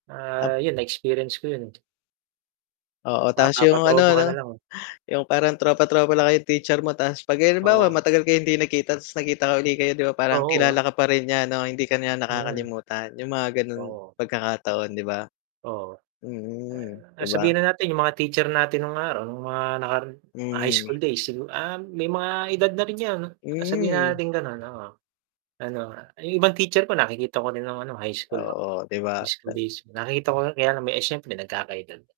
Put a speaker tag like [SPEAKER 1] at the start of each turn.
[SPEAKER 1] Ap
[SPEAKER 2] Ah, yun na-experience ko yun eh.
[SPEAKER 1] Oo, tapos yung ano
[SPEAKER 2] Mapapa-throwback ka
[SPEAKER 1] 'no,
[SPEAKER 2] nalang eh.
[SPEAKER 1] yung parang tropa-tropa lang kay teacher mo ta's 'pag halimbawa
[SPEAKER 2] Oo.
[SPEAKER 1] matagal kayo hindi nagkita ta's nagkita uli kayo di ba parang
[SPEAKER 2] Oo,
[SPEAKER 1] kilala
[SPEAKER 2] ah.
[SPEAKER 1] ka pa rin niya 'no? Hindi ka niya
[SPEAKER 2] Mm.
[SPEAKER 1] nakakalimutan, yung mga ganun
[SPEAKER 2] Oo.
[SPEAKER 1] pagkakataon di ba?
[SPEAKER 2] Oo.
[SPEAKER 1] Mm,
[SPEAKER 2] A
[SPEAKER 1] di
[SPEAKER 2] ah,
[SPEAKER 1] ba?
[SPEAKER 2] sabihin na natin yung mga teacher natin nung araw nung mga nakaraan, ah, high
[SPEAKER 1] Hmm.
[SPEAKER 2] school days sigu ah, may mga edad na rin 'yan. Sabihin na
[SPEAKER 1] Mm.
[SPEAKER 2] natin ganun, oo. Ano, yung ibang teacher ko nakikita ko rin ng ano, high school.
[SPEAKER 1] Oo, di ba?
[SPEAKER 2] High school
[SPEAKER 1] Ta
[SPEAKER 2] days, nakikita ko kaya lang, eh, siyempre nagkaka-edad.